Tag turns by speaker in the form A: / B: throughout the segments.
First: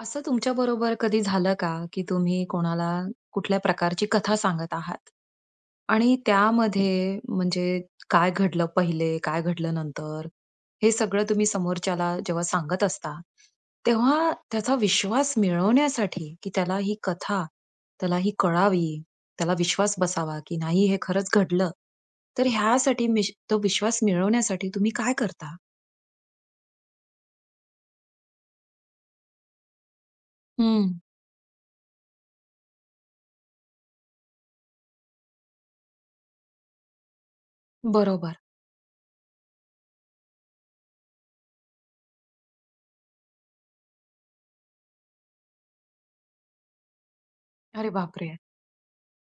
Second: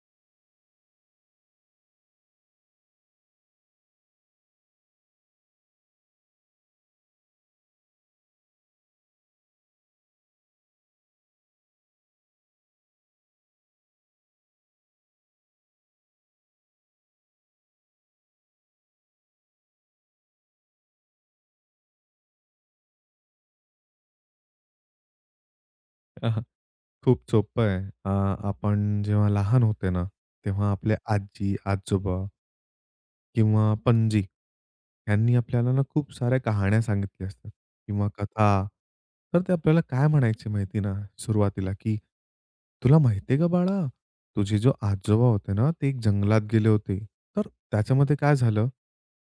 A: असं तुमच्याबरोबर कधी झालं का? की तुम्ही कोणाला कुठल्या प्रकारची कथा सांगत आहात आणि त्यामध्ये म्हणजे काय घडलं पहिले, काय घडलं नंतर हे सगळं तुम्ही समोरच्याला जेव्हा सांगत असता, तेव्हा त्याचा विश्वास मिळवण्यासाठी, की त्याला ही कथा त्याला ही कळावी, त्याला विश्वास बसावा, की नाही हे खरंच घडलं. तर ह्यासाठी मिश तो विश्वास मिळवण्यासाठी तुम्ही काय करता?
B: अ, हं. खूप सोपं आहे. अ, आपण जेव्हा लहान होते ना, तेव्हा आपले
A: हं.
B: आजी-आजोबा किंवा पणजी. त्यांनी आपल्याला ना खूप साऱ्या कहाण्या सांगितल्या असतात किंवा
A: बरोबर.
B: कथा. तर ते आपल्याला काय म्हणायचे माहिती आहे ना, सुरुवातीला की "तुला माहिती आहे का बाळा, तुझे जो आजोबा होते ना, ते जंगलात गेले होते. तर
A: अरे
B: त्याच्यामध्ये काय
A: बापरे!
B: झालं?"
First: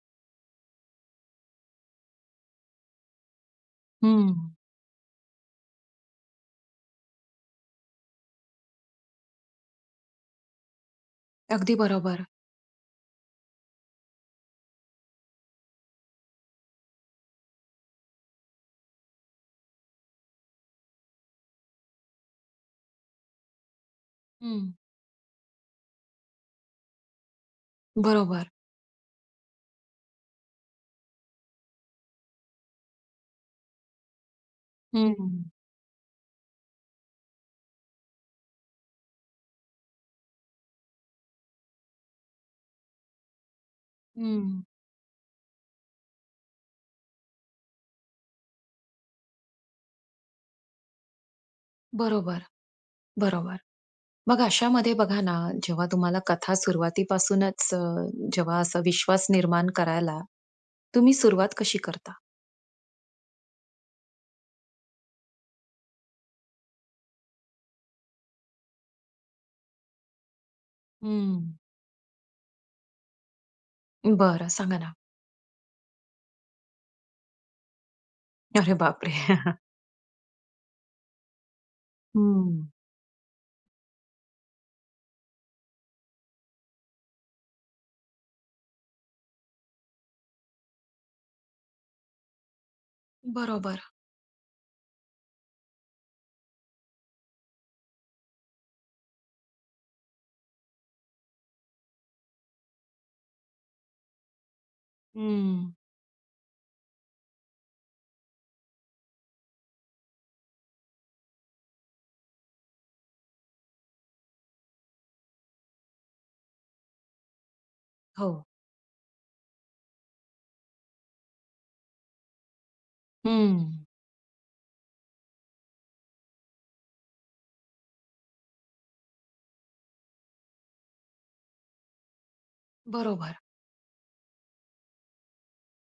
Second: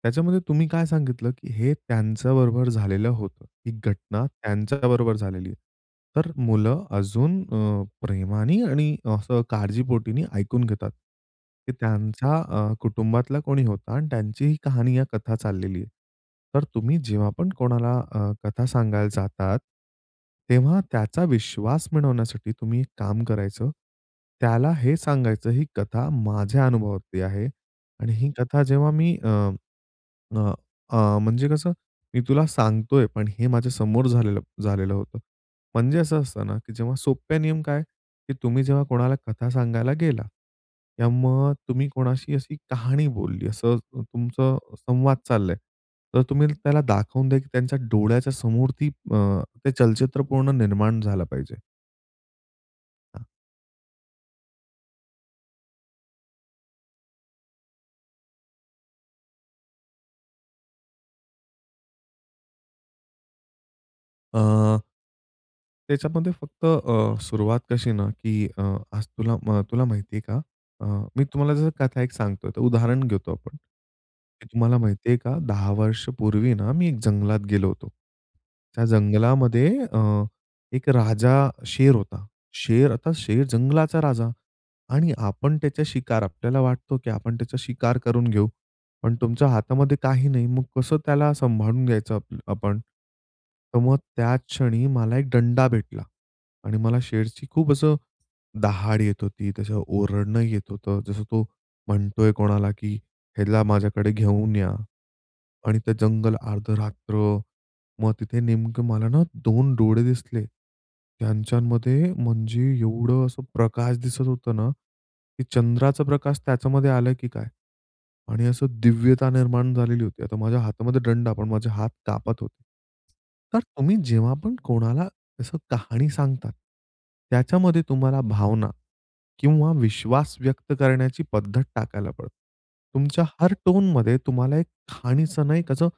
B: त्याच्यामध्ये तुम्ही काय सांगितलं की हे त्यांच्याबरोबर झालेलं होतं. ही घटना
A: हं.
B: त्यांच्याबरोबर झालेली आहे. तर मुलं अजून अ, प्रेमाने आणि असं काळजीपोटीनी ऐकून घेतात. की
A: अगदी बरोबर.
B: त्यांच्या अ, कुटुंबातला कोणी होता आणि त्यांची ही कहाणी या कथा चाललेली आहे. तर तुम्ही जेव्हा पण कोणाला अ, कथा सांगायला जातात, तेव्हा त्याचा विश्वास बनवण्यासाठी तुम्ही एक काम करायचं. त्याला
A: हं.
B: हे सांगायचं ही कथा माझ्या अनुभवातील आहे आणि ही
A: बरोबर.
B: कथा जेव्हा मी अ, अ, अ, म्हणजे कसं? "मी तुला सांगतो आहे, पण हे माझ्या समोर झालेलं झालेलं होतं."
A: हम्म.
B: म्हणजे असं असतं ना, की जेव्हा सोप्या नियम काय? की तुम्ही जेव्हा कोणाला कथा सांगायला गेला किंवा मग तुम्ही कोणाशी अशी कहाणी बोलली असं तुमचं
A: हं.
B: संवाद चालला आहे. तर तुम्ही त्याला दाखवून द्या की त्यांच्या डोळ्याच्यासमोर ती अ, ते चलचित्र पूर्ण निर्माण झालं पाहिजे.
A: बरोबर, बरोबर. मग अशामध्ये बघा ना जेव्हा तुम्हाला कथा सुरुवातीपासूनच अ, जेव्हा असा विश्वास निर्माण करायला, तुम्ही सुरुवात कशी करता?
B: अ त्याच्यामध्ये फक्त अ, सुरुवात कशी ना, की अ, आज तुला म तुला माहिती आहे का? अ, मी
A: हं.
B: तुम्हाला जस कथा एक सांगतो आहे त उदाहरण घेतो आपण, की
A: बरं.
B: तुम्हाला
A: सांगा ना.
B: माहिती आहे का 10 वर्षांपूर्वी आहे ना मी एक जंगलात गेलो होतो.
A: अरे
B: त्या
A: बापरे!
B: जंगलामध्ये अ, एक राजा शेर होता.
A: हं.
B: शेर आता शेर जंगलाचा राजा. आणि आपण त्याचे शिकार. आपल्याला वाटतं, की आपण त्याचे शिकार करून घेऊ, पण तुमच्या हातामध्ये काही नाही मग कस त्याला असं संभाळून घ्यायचं आप आपण. तर
A: बरोबर.
B: मग त्या क्षणी मला एक दंडा भेटला. आणि मला शेरशी खूप असं दहाड येत होती. त्याच ओरडणं येत होत. जसं तो म्हणत आहे कोणाला, की "ह्याला माझ्याकडं घेऊन या"
A: हं.
B: आणि ते जंगल अर्ध रात्र. मग तिथे नेमकं मला ना 2 डोळे दिसले. त्यांच्यांमध्ये म्हणजे एवढं असं प्रकाश दिसतं होत ना, की चंद्राचं प्रकाश त्याच्यामध्ये आलं, की काय
A: हो.
B: आणि असं दिव्यता निर्माण झालेली होती. आता माझ्या हातामध्ये दंडा पण माझे हात कापत होतं. तर
A: हं.
B: तुम्ही जेव्हा पण कोणाला तसं कहाणी सांगतात. त्याच्यामध्ये तुम्हाला भावना किंवा विश्वास व्यक्त करण्याची पद्धत टाकायला पडतं. तुमच्या
A: बरोबर.
B: हर टोनमध्ये तुम्हाला एक खाणीचं नाही कसं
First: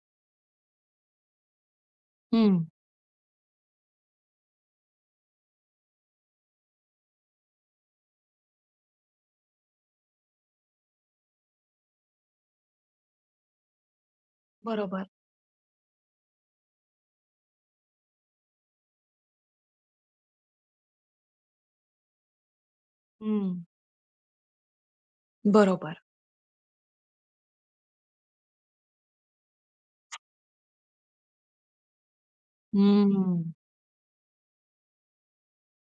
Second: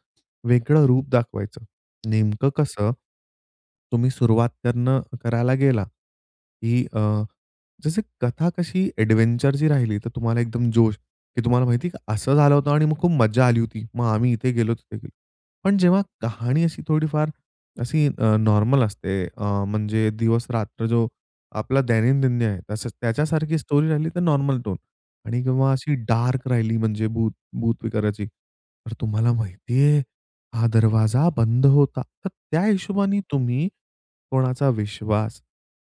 B: वेगळं रूप दाखवायचं, नेमकं
A: हं.
B: कसं, तुम्ही सुरुवात करणं करायला गेला, की अ, जसं कथा कशी एडव्हेंचरची राहिली, तर तुम्हाला एकदम जोश, की तुम्हाला माहिती आहे का असं झालं होतं आणि मग खूप मज्जा आली होती. मग आम्ही इथे गेलो तिथे
A: बरोबर.
B: गेलो. पण जेव्हा कहाणी अशी थोडीफार अशी अ, नॉर्मल असते अ, म्हणजे दिवस-रात्र जो आपला दैनंदिन आहे. त्याच्यासारखी
A: हं.
B: स्टोरी राहिली तर नॉर्मल टोन आणि किंवा अशी
A: बरोबर.
B: डार्क राहिली म्हणजे भूत भूत विकाराची. तर तुम्हाला माहिती आहे हा दरवाजा बंद होता, तर त्या हिशोबाने
A: हम्म.
B: तुम्ही कोणाचा विश्वास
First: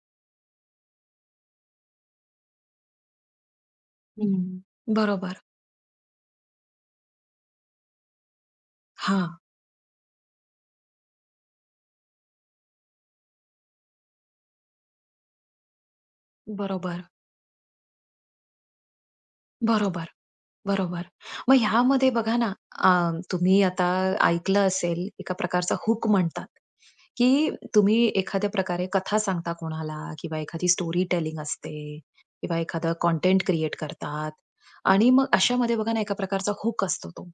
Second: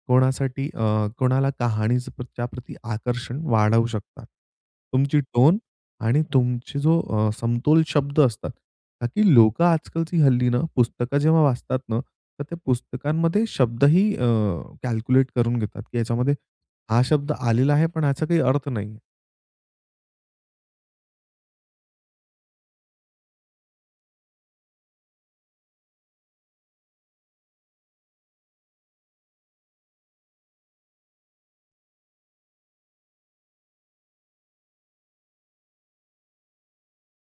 B: कोणासाठी अ, कोणाला कहाणीच्या प्रत्या प्रती आकर्षण वाढवू शकतात.
A: हं.
B: तुमची
A: बरोबर.
B: टोन आणि तुमची जो अ, समतोल शब्द असतात, का, की
A: हां.
B: लोकं आजकालची हल्लीनं पुस्तक जेव्हा वाचतात ना, तर ते पुस्तकांमध्ये शब्द ही अ, कॅल्क्युलेटकरून घेतात, की ह्याच्यामध्ये हा
A: बरोबर.
B: शब्द आलेला आहे. पण याचा काही अर्थ नाही.
A: बरोबर. बरोबर. मग ह्यामध्ये बघा ना, अ, तुम्ही आता ऐकलं असेल, एका प्रकारचा हूक म्हणतात, की तुम्ही एखाद्या प्रकारे कथा सांगता कोणाला किंवा एखादी स्टोरी टेलिंग असते, किंवा एखादा कंटेंट क्रिएट करतात आणि मग अशामध्ये बघा ना, एका प्रकारचा हूक असतो, तो.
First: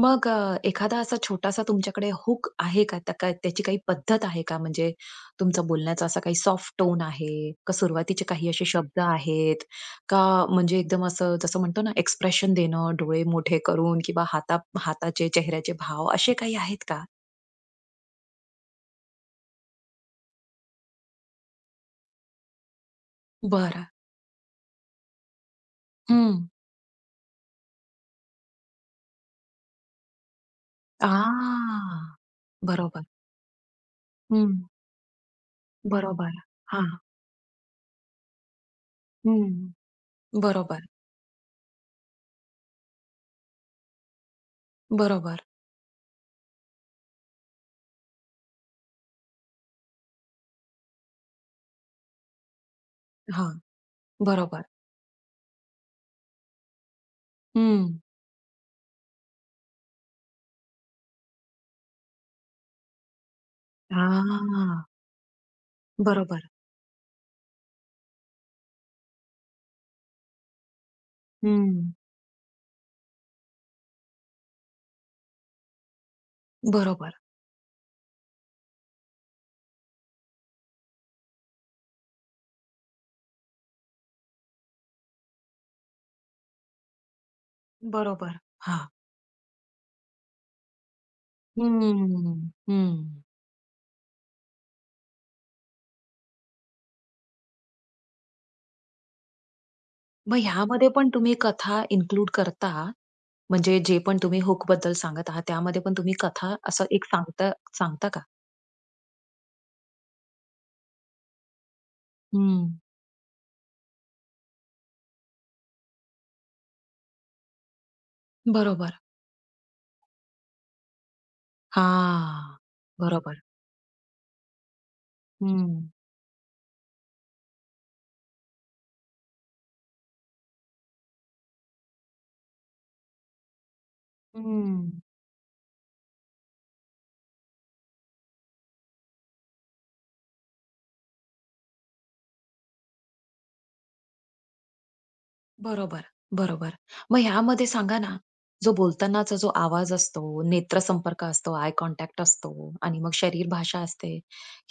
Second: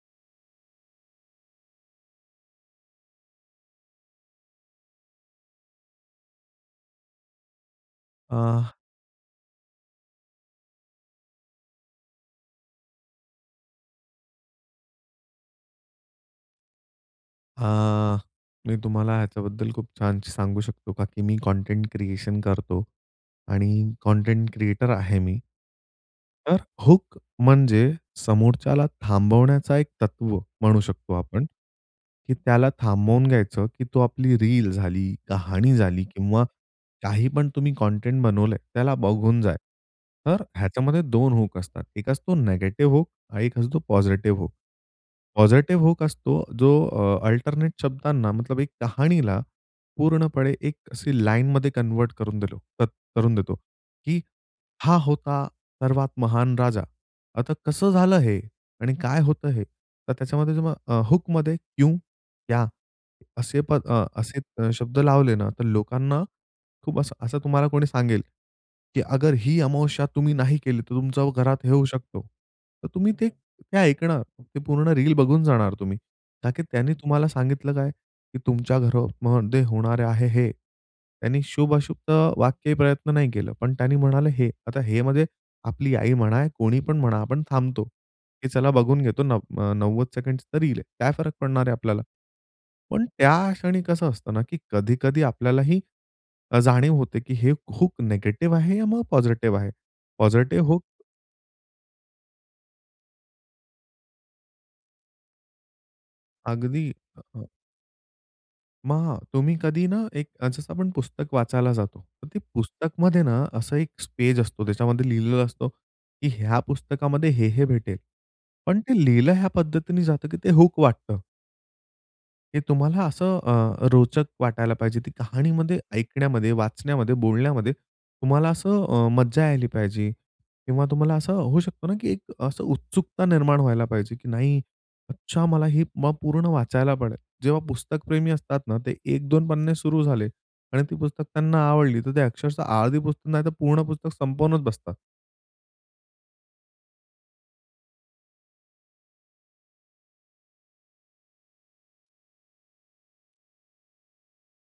A: मग अ, एखादा असा छोटासा तुमच्याकडे हूक आहे का? त्या का त्याची काही पद्धत आहे का? म्हणजे तुमचा बोलण्याचा असा काही सॉफ्ट टोन आहे, का सुरुवातीचे काही असे
B: अ
A: शब्द आहेत का? म्हणजे एकदम असं, जसं म्हणतो ना, एक्सप्रेशन देणं, डोळे मोठे करून, किंवा हाता हाताचे चेहऱ्याचे भाव, असे काही आहेत का?
B: हां, मी तुम्हाला ह्याच्याबद्दल खूप छान सांगू शकतो, का की मी कंटेंट क्रिएशन करतो.
A: बरं.
B: आणि कंटेंट क्रिएटर आहे मी.
A: हं.
B: तर हुक म्हणजे समोरच्याला थांबवण्याचा एक तत्व म्हणू शकतो आपण,
A: हां,
B: की त्याला
A: बरोबर.
B: थांबवून घ्यायचं, की तो आपली
A: हं.
B: रील झाली, कहाणी झाली
A: बरोबर.
B: किंवा
A: हां.
B: काही पण तुम्ही कंटेंट बनवलंय, त्याला बघून जाय.
A: हं.
B: तर
A: बरोबर.
B: ह्याच्यामध्ये 2 हुक असतात. एक असतो निगेटिव्ह हुक आणि एक असतो पॉझिटिव्ह हुक.
A: बरोबर.
B: पॉझिटिव्ह हुक असतो, जो अ, अल्टरनेट शब्दांना मतलब, एक कहाणीला पूर्णपणे एक अशी लाईनमध्ये कन्व्हर्ट करून दिल तर करून
A: हां.
B: देतो, की
A: बरोबर.
B: "हा होता सर्वात महान राजा. आता कसं
A: हं.
B: झालं हे? आणि काय होतं हे? तर त्याच्यामध्ये हूकमध्ये क्यु, क्या असे प अ, असे
A: हां.
B: शब्द लावले ना, तर लोकांना
A: बरोबर.
B: खूप असं असं तुम्हाला कोणी सांगेल, की अगर ही अमावस्या तुम्ही नाही केली, तर तुमचं घरात हे होऊ
A: हं.
B: शकतो, तर तुम्ही ते ते ऐकणार, ते पूर्ण रील बघून जाणार तुम्ही, ताकी त्यांनी
A: बरोबर.
B: तुम्हाला सांगितलं काय? की तुमच्या घरमध्ये होणारे आहे हे, त्यांनी शुभ-अशुभचं वाक्य प्रयत्न नाही केलं, पण त्यांनी म्हणाले हे. आता हे मध्ये आपली आई म्हणा, कोणी पण म्हणा, आपण थांबतो,
A: बरोबर.
B: की चला
A: हां.
B: बघून घेतो, नव्व अ, 90 सेकंड्सची रील आहे, काय फरक पडणार आहे आपल्याला?
A: हम्म,
B: पण
A: हं.
B: त्या क्षणी कसं असतं ना, की कधी-कधी आपल्यालाही अ, जाणीव होते, की हे हूक निगेटिव्ह आहे या मग पॉझिटिव्ह आहे.
A: मग
B: पॉझिटिव्ह हूक
A: ह्यामध्ये पण तुम्ही कथा इन्क्लूड करता? म्हणजे जे पण तुम्ही हुकबद्दल सांगत आहात, त्यामध्ये पण तुम्ही कथा असं
B: अगदी.
A: एक
B: अ, हं
A: सांगता सांगता का?
B: मग तुम्ही कधी ना एक जसं आपण पुस्तक वाचायला जातो तर ते
A: हं.
B: पुस्तकमध्ये ना असं एक पेज असतो. त्याच्यामध्ये लिहिलेलं असतं की ह्या पुस्तकामध्ये हे, हे भेटेल. पण
A: बरोबर.
B: ते लिहिलं ह्या पद्धतीने जातं की ते हूक वाटतं.
A: हां,
B: हे तुम्हाला असं
A: बरोबर.
B: अ, रोचक वाटायला पाहिजे ती कहाणीमध्ये,
A: हं.
B: ऐकण्यामध्ये, वाचण्यामध्ये, बोलण्यामध्ये तुम्हाला असं अ, मज्जा यायला पाहिजे किंवा तुम्हाला असं होऊ शकतो ना की एक असं उत्सुकता निर्माण व्हायला पाहिजे. की नाही,
A: हं.
B: अच्छा मला ही म पूर्ण वाचायला पडेल. जेव्हा पुस्तकप्रेमी असतात ना ते 1-2 पन्ने सुरू झाले आणि ती पुस्तक त्यांना आवडली तर ते अक्षरशः अर्धी पुस्तक नाही तर पूर्ण पुस्तक संपवूनच बसतात.
A: बरोबर, बरोबर. मग ह्यामध्ये सांगा ना जो बोलतानाचा जो आवाज असतो, नेत्र संपर्क असतो, आय कॉन्टॅक्ट असतो आणि मग शरीर भाषा असते.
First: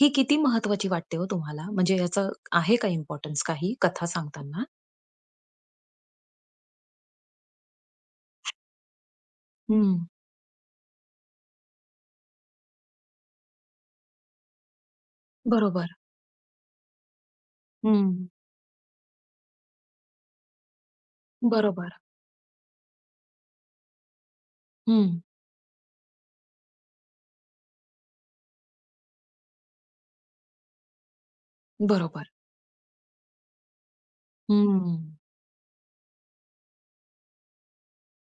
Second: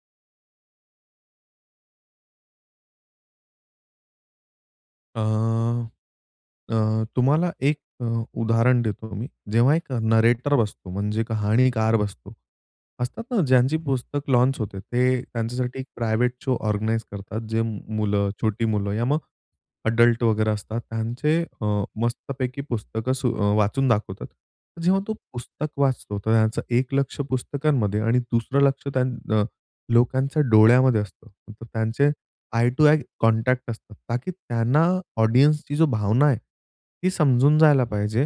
A: ही किती महत्त्वाची वाटते हो तुम्हाला म्हणजे याच आहे का इम्पोर्टन्स काही कथा सांगताना?
B: अ, अ, तुम्हाला एक अ, उदाहरण देतो मी. जेव्हा एक
A: हं.
B: नरेटर बसतो म्हणजे कहाणीकार बसतो असतात ना ज्यांची पुस्तक लॉन्च होते ते त्यांच्यासाठी एक
A: बरोबर.
B: प्रायव्हेट शो ऑर्गनाइज करतात जे
A: हं.
B: मुलं छोटी मुलं या मग एडल्ट वगैरे असतात त्यांचे अ,
A: बरोबर.
B: मस्तपैकी पुस्तकं अ, वाचून दाखवतात. जेव्हा तो
A: हं.
B: पुस्तक वाचतो तर त्यांचं एक लक्ष पुस्तकांमध्ये आणि दुसरं लक्ष त्यान अ, लोकांच्या डोळ्यामध्ये असतं. तर त्यांचे
A: बरोबर.
B: आई टू आई कॉन्टॅक्ट असतात ता की त्यांना
A: हं.
B: ऑडियन्सची जो भावना आहे, ती समजून जायला पाहिजे.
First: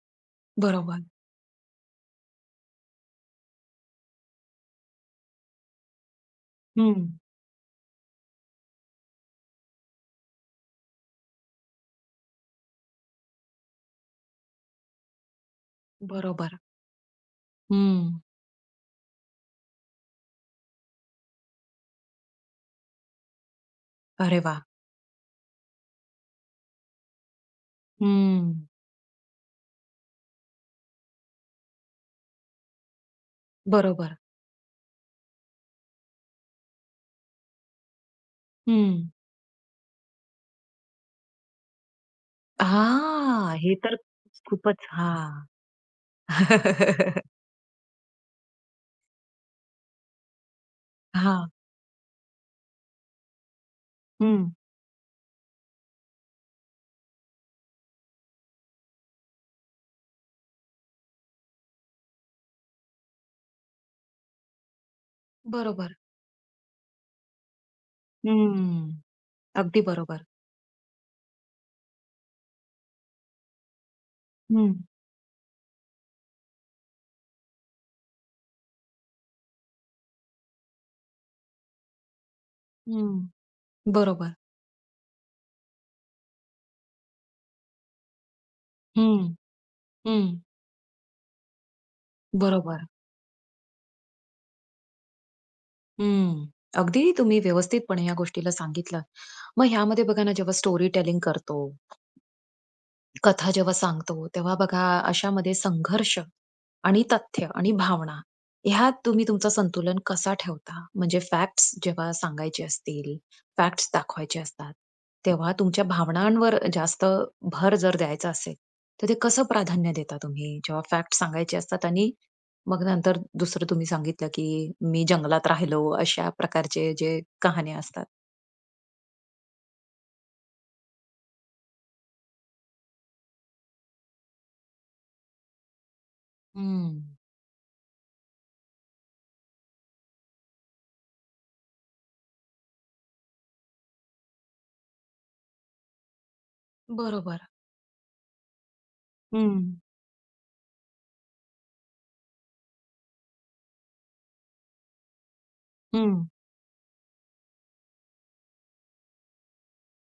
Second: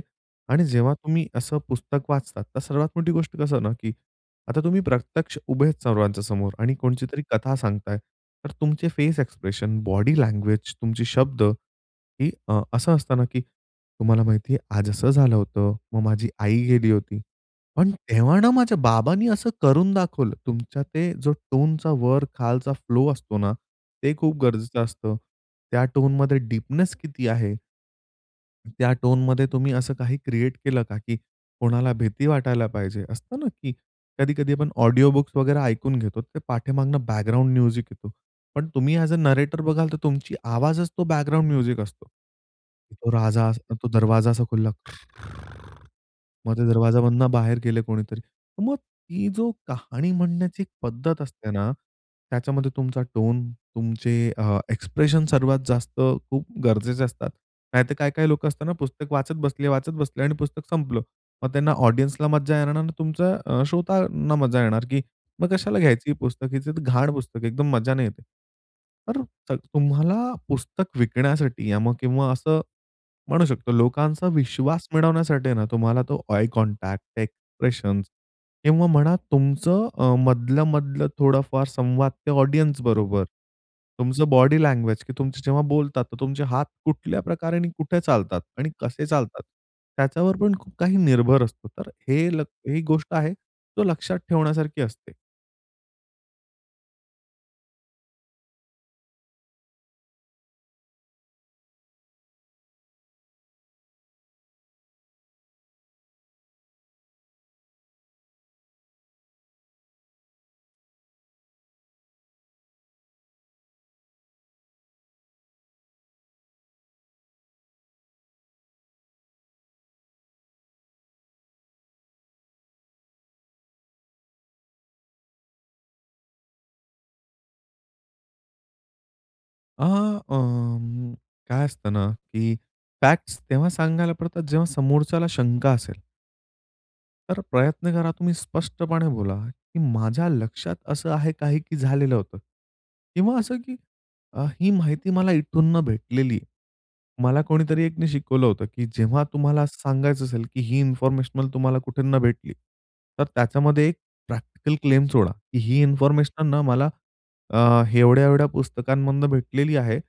B: आणि जेव्हा
A: बरोबर.
B: तुम्ही असं पुस्तक वाचतात तर सर्वात मोठी गोष्ट कसं ना? की आता तुम्ही प्रत्यक्ष उभेच सर्वांच्या समोर आणि
A: हं.
B: कोणचीतरी कथा सांगताय, तर तुमचे फेस एक्सप्रेशन, बॉडी लँग्वेज तुमची शब्द ही अ, असं असतं ना की तुम्हाला माहितीये आज असं झालं होतं. मग माझी
A: बरोबर.
B: आई गेली होती. पण
A: हं.
B: तेव्हा ना माझ्या बाबांनी असं करून दाखवलं तुमच्या ते जो टोनचा वर खालचा फ्लो असतो ना ते खूप
A: अरे वाह!
B: गरजेचं असतं. त्या टोनमध्ये डीपनेस किती आहे?
A: हं.
B: त्या टोनमध्ये तुम्ही असं काही क्रिएट केलं का? की कोणाला भीती वाटायला पाहिजे असतं ना की
A: बरोबर.
B: कधी-कधी आपण ऑडिओ बुक्स वगैरे ऐकून घेतो ते पाठीमागून बॅकग्राउंड म्युझिक येतो. पण तुम्ही
A: हं.
B: ऍज अ नरेटर बघाल तर तुमची आवाजच तो बॅकग्राउंड म्युझिक असतो. तो राजा
A: हां.
B: असतो.
A: हे
B: तो
A: तर
B: दरवाजा असा खुलला.
A: खूपचं हां.
B: खूर मग ते दरवाजामधनं बाहेर गेले कोणीतरी. मग ती जो कहाणी म्हणण्याची पद्धत
A: हां.
B: असते ना, त्याच्यामध्ये तुमचा टोन, तुमचे
A: हं.
B: अ, एक्सप्रेशन्स सर्वात जास्त खूप गरजेचे असतात. नाहीतर काही, काही लोकं असताना पुस्तक वाचत बसले, वाचत बसले आणि पुस्तक संपलं. मग त्यांना ऑडियन्सला मज्जा येणार न मग तुमचं अ, श्रोतांना मज्जा येणार की मग कशाला
A: बरोबर.
B: घ्यायची हे पुस्तक? ही तर घाण पुस्तक एकदम मज्जा नाही येते.
A: हम्म,
B: तर
A: अगदी बरोबर.
B: तुम्हाला पुस्तक विकण्यासाठी या मग किंवा असं म्हणू शकतो लोकांचा
A: हं.
B: विश्वास मिळवण्यासाठी आहे ना तुम्हाला तो आय कॉन्टॅक्ट, एक्सप्रेशन्स किंवा म्हणा तुमचं अ, मधलं, मधलं थोडाफार संवाद ते ऑडियन्स बरोबर.
A: हं,
B: तुमचं
A: बरोबर.
B: बॉडी लँग्वेज की तुमची जेव्हा बोलतात तर तुमचे हात कुठल्या प्रकारे आणि कुठे चालतात? आणि कसे
A: हं,
B: चालतात? त्याच्यावर
A: हं.
B: पण खूप काही निर्भर असतो. तर हे ही
A: बरोबर.
B: गोष्ट आहे तो लक्षात ठेवण्यासारखी असते.
A: हं. अगदी तुम्ही व्यवस्थितपणे ह्या गोष्टीला सांगितलं. मग ह्यामध्ये बघा ना, जेव्हा स्टोरी टेलिंग करतो. कथा जेव्हा सांगतो, तेव्हा बघा, अशामध्ये संघर्ष आणि तथ्य आणि भावना ह्यात तुम्ही तुमचं संतुलन कसा ठेवता? म्हणजे फॅक्ट्स जेव्हा सांगायचे असतील, फॅक्ट्स दाखवायचे असतात, तेव्हा तुमच्या भावनांवर जास्त भर जर द्यायचा असेल, तर ते कसं प्राधान्य देता तुम्ही, जेव्हा फॅक्ट्स सांगायचे असतात आणि मग नंतर दुसरं तुम्ही सांगितलं की मी जंगलात राहिलो अशा प्रकारचे जे कहाण्या असतात?
B: अ, अं, काय असतं ना, की फॅक्ट्स तेव्हा सांगायला पडतात, जेव्हा समोरच्याला शंका असेल.
A: हं.
B: तर अ, प्रयत्न करा तुम्ही स्पष्टपणे बोला, की माझ्या लक्षात असं आहे काही, की झालेलं होतं किंवा असं की अ, ही माहिती मला इथून न भेटलेली. मला
A: बरोबर.
B: कोणीतरी एकने शिकवलं होतं की जेव्हा तुम्हाला
A: हं.
B: सांगायचं असेल, की ही इन्फॉर्मेशन तुम्हाला कुठूनन भेटली, तर त्याच्यामध्ये एक प्रॅक्टिकल क्लेम सोडा. ही
A: हं.
B: इन्फॉर्मेशन न मला अ, एवढ्या-एवढ्या पुस्तकांमधून भेटलेली आहे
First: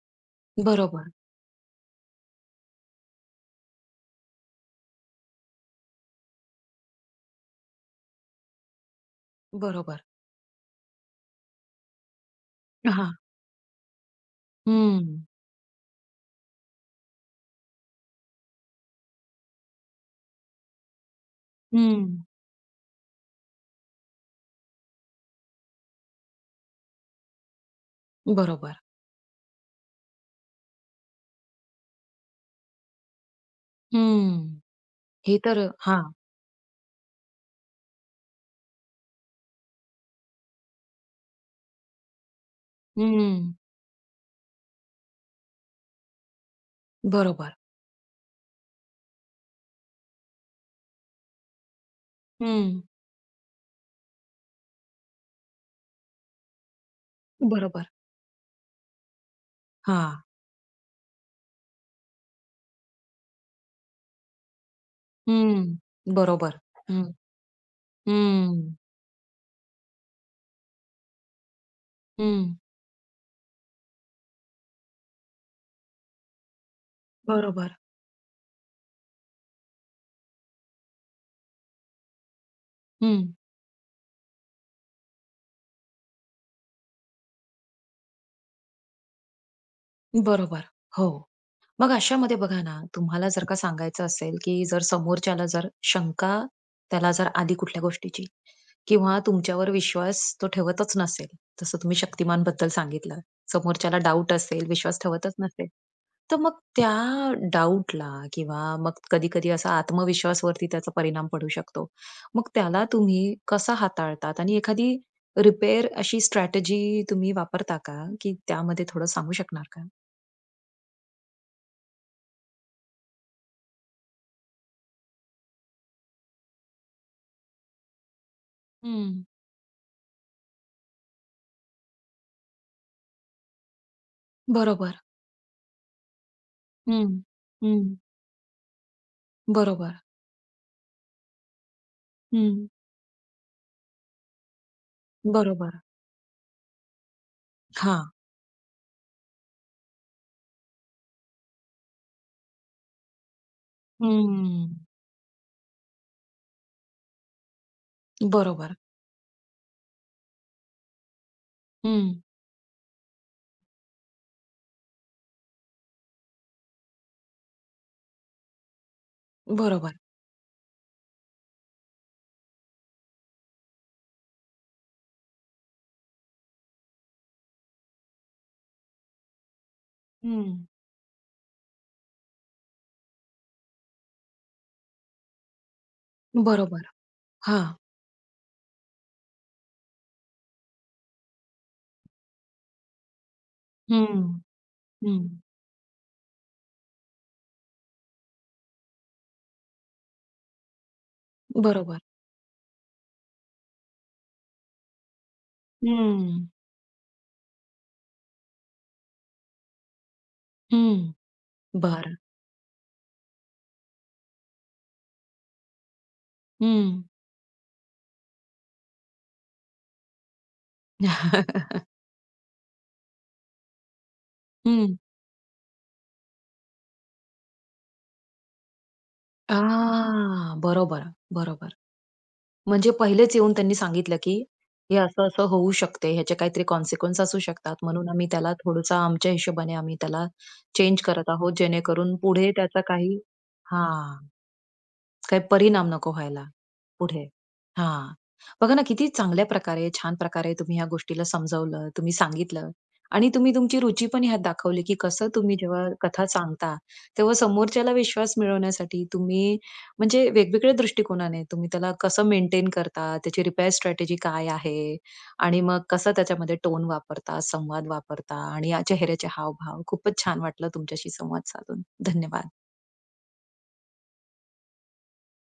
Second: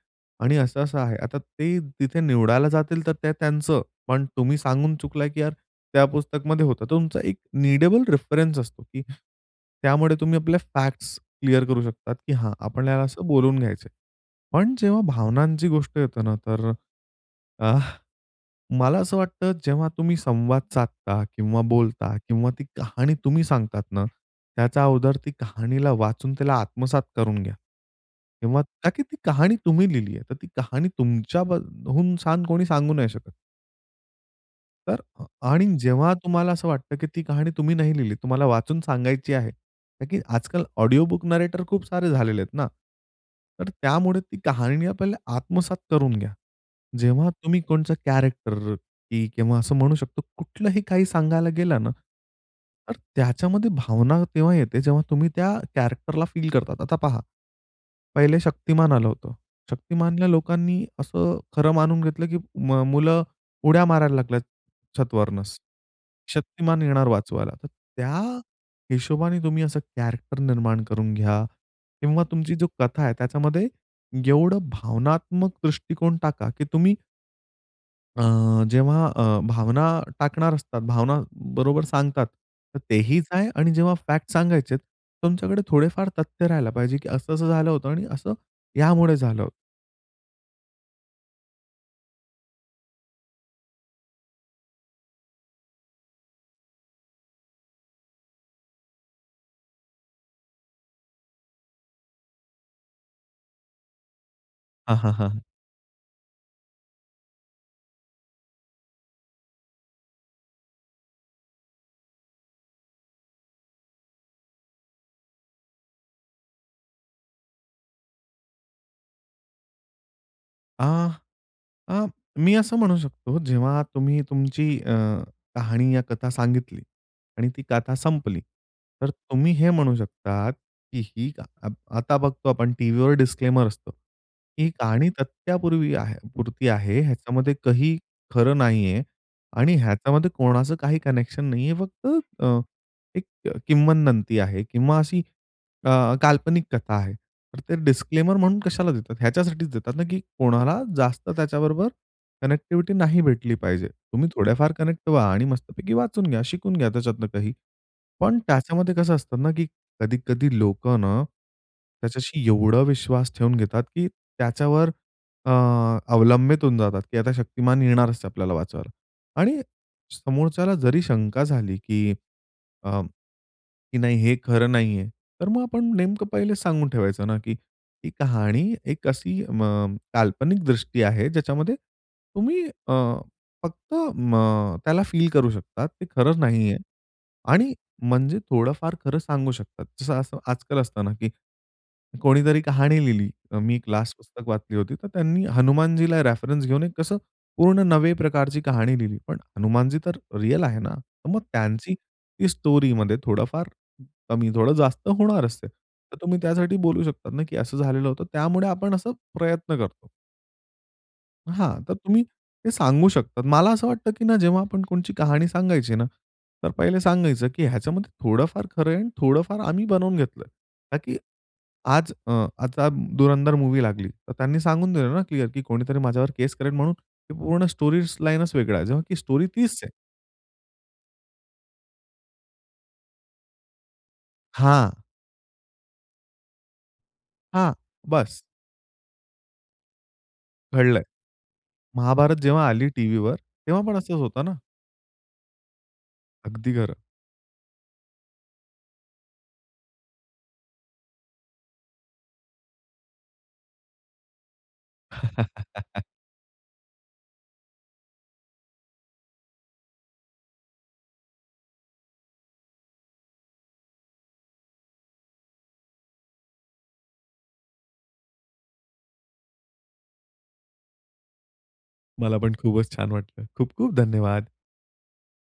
B: आणि असं-असं
A: बरोबर.
B: आहे. आता ते तिथे निवडायला जातील, तर ते त्यांचं, पण तुम्ही सांगून चुकला की यार त्या पुस्तकमध्ये होतं. तर तुमचा एक नीडेबल रेफरन्स असतो की
A: बरोबर.
B: त्यामुळे तुम्ही आपल्या फॅक्ट्स क्लिअर करू शकतात, की हां आपण ह्याला
A: हां.
B: असं बोलून घ्यायचंय. पण जेव्हा
A: हं.
B: भावनांची गोष्ट येते ना, तर अ, आह, मला असं वाटतं जेव्हा तुम्ही संवाद साधता किंवा बोलता
A: हं.
B: किंवा ती कहाणी तुम्ही सांगतात ना, त्याचा अगोदर ती कहाणीला वाचून त्याला आत्मसात करून घ्या. तेव्हा
A: बरोबर.
B: ताकी ती कहाणी तुम्ही लिहिली आहे. तर ती कहाणी तुमच्या बद हून छान कोणी सांगू नाही शकत.
A: हं,
B: तर अ,
A: हे तर
B: आणि
A: हां.
B: जेव्हा तुम्हाला असं वाटतं, की ती कहाणी तुम्ही नाही लिहिली तुम्हाला वाचून सांगायची आहे. का की आजकाल ऑडिओ बुक नरेटर खूप सारे झालेले आहेत ना.
A: हं.
B: तर त्यामुळे ती कहाणी आपल्याला आत्मसात करून घ्या. जेव्हा
A: बरोबर.
B: तुम्ही कोणचा कॅरेक्टर, की किंवा असं म्हणू शकतो कुठलंही काही सांगायला गेलं ना,
A: हं.
B: तर त्याच्यामध्ये भावना तेव्हा येते जेव्हा तुम्ही त्या कॅरेक्टरला फील करतात. आता पहा.
A: बरोबर.
B: पहिले शक्तिमान आलं होतं.
A: हां.
B: शक्तिमानल्या लोकांनी असं खरं मानून घेतलं, की मग मुलं उड्या मारायला लागल्यात छत वरनच.
A: हं, बरोबर
B: शक्तिमान
A: हं.
B: येणार वाचवायला. तर त्या
A: हं.
B: हिशोबाने तुम्ही असं कॅरेक्टर निर्माण करून घ्या किंवा
A: हं.
B: तुमची जो कथा आहे त्याच्यामध्ये एवढं भावनात्मक दृष्टिकोन टाका, की तुम्ही
A: बरोबर.
B: अ, जेव्हा अ, भावना टाकणार असतात, भावना बरोबर सांगतात. तर तेहीच
A: हं.
B: आहे. आणि जेव्हा फॅक्ट सांगायचेत, तुमच्याकडे थोडेफार तथ्य राहायला पाहिजे, की असं-असं झालं होतं आणि असं यामुळे झालं.
A: बरोबर. हो. मग अशामध्ये बघा ना तुम्हाला जर का सांगायचं असेल, की जर समोरच्याला जर शंका त्याला जर आली कुठल्या गोष्टीची किंवा तुमच्यावर विश्वास तो ठेवतच नसेल. तसं तुम्ही शक्तिमान बद्दल सांगितलं समोरच्याला डाऊट असेल,
B: हां,
A: विश्वास
B: हां,
A: ठेवतच
B: हां.
A: नसेल तर मग त्या डाऊटला किंवा मग कधी-कधी असा आत्मविश्वासवरती त्याचा परिणाम पडू शकतो. मग त्याला तुम्ही कसं हाताळतात. आणि एखादी रिपेअर अशी स्ट्रॅटेजी तुम्ही वापरता का? की त्यामध्ये थोडं सांगू शकणार का?
B: अ, अ, मी असं म्हणू शकतो, जेव्हा तुम्ही तुमची अ, कहाणी या कथा सांगितली आणि ती कथा संपली, तर
A: हं.
B: तुम्ही हे म्हणू शकतात, की ही क आता बघतो आपण टीव्हीवर डिस्क्लेमर असतं. ही
A: बरोबर.
B: कहाणी तथ्यापूर्वी आहे पुरती आहे,
A: हं,
B: ह्याच्यामध्ये
A: हं.
B: काही खरं नाहीये आणि
A: बरोबर.
B: ह्याच्यामध्ये कोणाचं काही कनेक्शन नाहीये. फक्त अ,
A: हं.
B: एक किम्वदंती आहे किंवा अशी
A: बरोबर.
B: अ, काल्पनिक कथा आहे. तर ते
A: हां.
B: डिस्क्लेमर म्हणून कशाला देतात, ह्याच्यासाठीच देतात ना, की कोणाला जास्त त्याच्याबरोबर कनेक्टिव्हिटी नाही भेटली पाहिजे. तुम्ही थोड्याफार
A: हम्म.
B: कनेक्ट व्हा आणि मस्तपैकी वाचून घ्या, शिकून घ्या, त्याच्यातून काही. पण
A: बरोबर.
B: त्याच्यामध्ये कसं असतं ना, की कधी-कधी लोक ना,
A: हं.
B: त्याच्याशी एवढा विश्वास ठेवून घेतात, की त्याच्यावर अ, अवलंबित होऊन जातात, की आता शक्तिमान येणारच आपल्याला वाचवायला. आणि
A: बरोबर.
B: समोरच्याला जरी शंका झाली, की अं, की नाही हे खरं नाहीये, तर मग आपण नेमकं पहिले सांगून ठेवायचं ना, की ती कहाणी एक अशी अ, म काल्पनिक
A: हं.
B: दृष्टी आहे, ज्याच्यामध्ये तुम्ही अ, फक्त मग, त्याला फील करू शकतात, ते खरं नाहीये
A: बरोबर.
B: आणि
A: हां.
B: म्हणजे थोडंफार खरं सांगू शकतात. जसं असं आजकाल असत ना, की कोणीतरी कहाणी लिहिली मी क्लास
A: हं,
B: पुस्तक वाचली होती, तर
A: हं.
B: त्यांनी हनुमानजीला रेफरन्स घेऊन कसं पूर्ण नवे प्रकारची कहाणी लिहिली, पण हनुमानजी तर रिअल आहे ना. तर मग त्यांची
A: बरोबर.
B: ती स्टोरीमध्ये थोडंफार कमी थोडं जास्त होणार असते. तर तुम्ही
A: हम्म.
B: त्यासाठी बोलू शकतात ना, की असं झालेलं होतं त्यामुळे आपण असा प्रयत्न करतो.
A: हं.
B: हां, तर
A: बरं.
B: तुम्ही ते सांगू शकतात. मला असं वाटतं, की ना, जेव्हा आपण कोणची कहाणी सांगायची ना, तर पहिले
A: हं.
B: सांगायचं, की ह्याच्यामध्ये थोडंफार खरं आहे आणि थोडंफार आम्ही बनवून घेतलं आहे. ता की आज अ, आता धुरंधर मूव्ही लागली, तर त्यांनी सांगून
A: हं.
B: दिलं ना, क्लिअर, की कोणीतरी माझ्यावर केस करेल, म्हणून ते पूर्ण स्टोरी लाईनच वेगळा आहे, जेव्हा की स्टोरी तीच आहे.
A: आह! बरोबर, बरोबर. म्हणजे पहिलेच येऊन त्यांनी सांगितलं, की
B: हां.
A: हे असं, असं होऊ शकते, याचे काहीतरी कॉन्सिक्वन्स असू
B: हां,
A: शकतात, म्हणून आम्ही
B: बस.
A: त्याला थोडंसं आमच्या हिशोबाने आम्ही त्याला चेंज
B: घडलंय.
A: करत आहोत, जेणेकरून
B: महाभारत
A: पुढे
B: जेव्हा
A: त्याचा
B: आली
A: काही
B: टीव्हीवर, तेव्हा पण
A: हां,
B: असंच होतं ना?
A: काही परिणाम नको व्हायला
B: अगदी खरं.
A: पुढे. हां, बघा ना, किती चांगल्या प्रकारे, छान प्रकारे तुम्ही ह्या गोष्टीला समजावलं, तुम्ही सांगितलं आणि तुम्ही तुमची रुची पण ह्यात दाखवली, की कसं तुम्ही जेव्हा कथा सांगता, तेव्हा समोरच्याला विश्वास मिळवण्यासाठी तुम्ही, म्हणजे वेगवेगळ्या दृष्टिकोनाने, तुम्ही त्याला कसं मेंटेन करता? त्याची रिपेअर स्ट्रॅटेजी काय आहे? आणि मग कसं त्याच्यामध्ये टोन वापरता, संवाद वापरता? आणि या चेहऱ्याचे हावभाव, खूपच छान वाटलं तुमच्याशी संवाद साधून,
B: मला
A: धन्यवाद.
B: पण खूपच छान वाटलं. खूप-खूप धन्यवाद.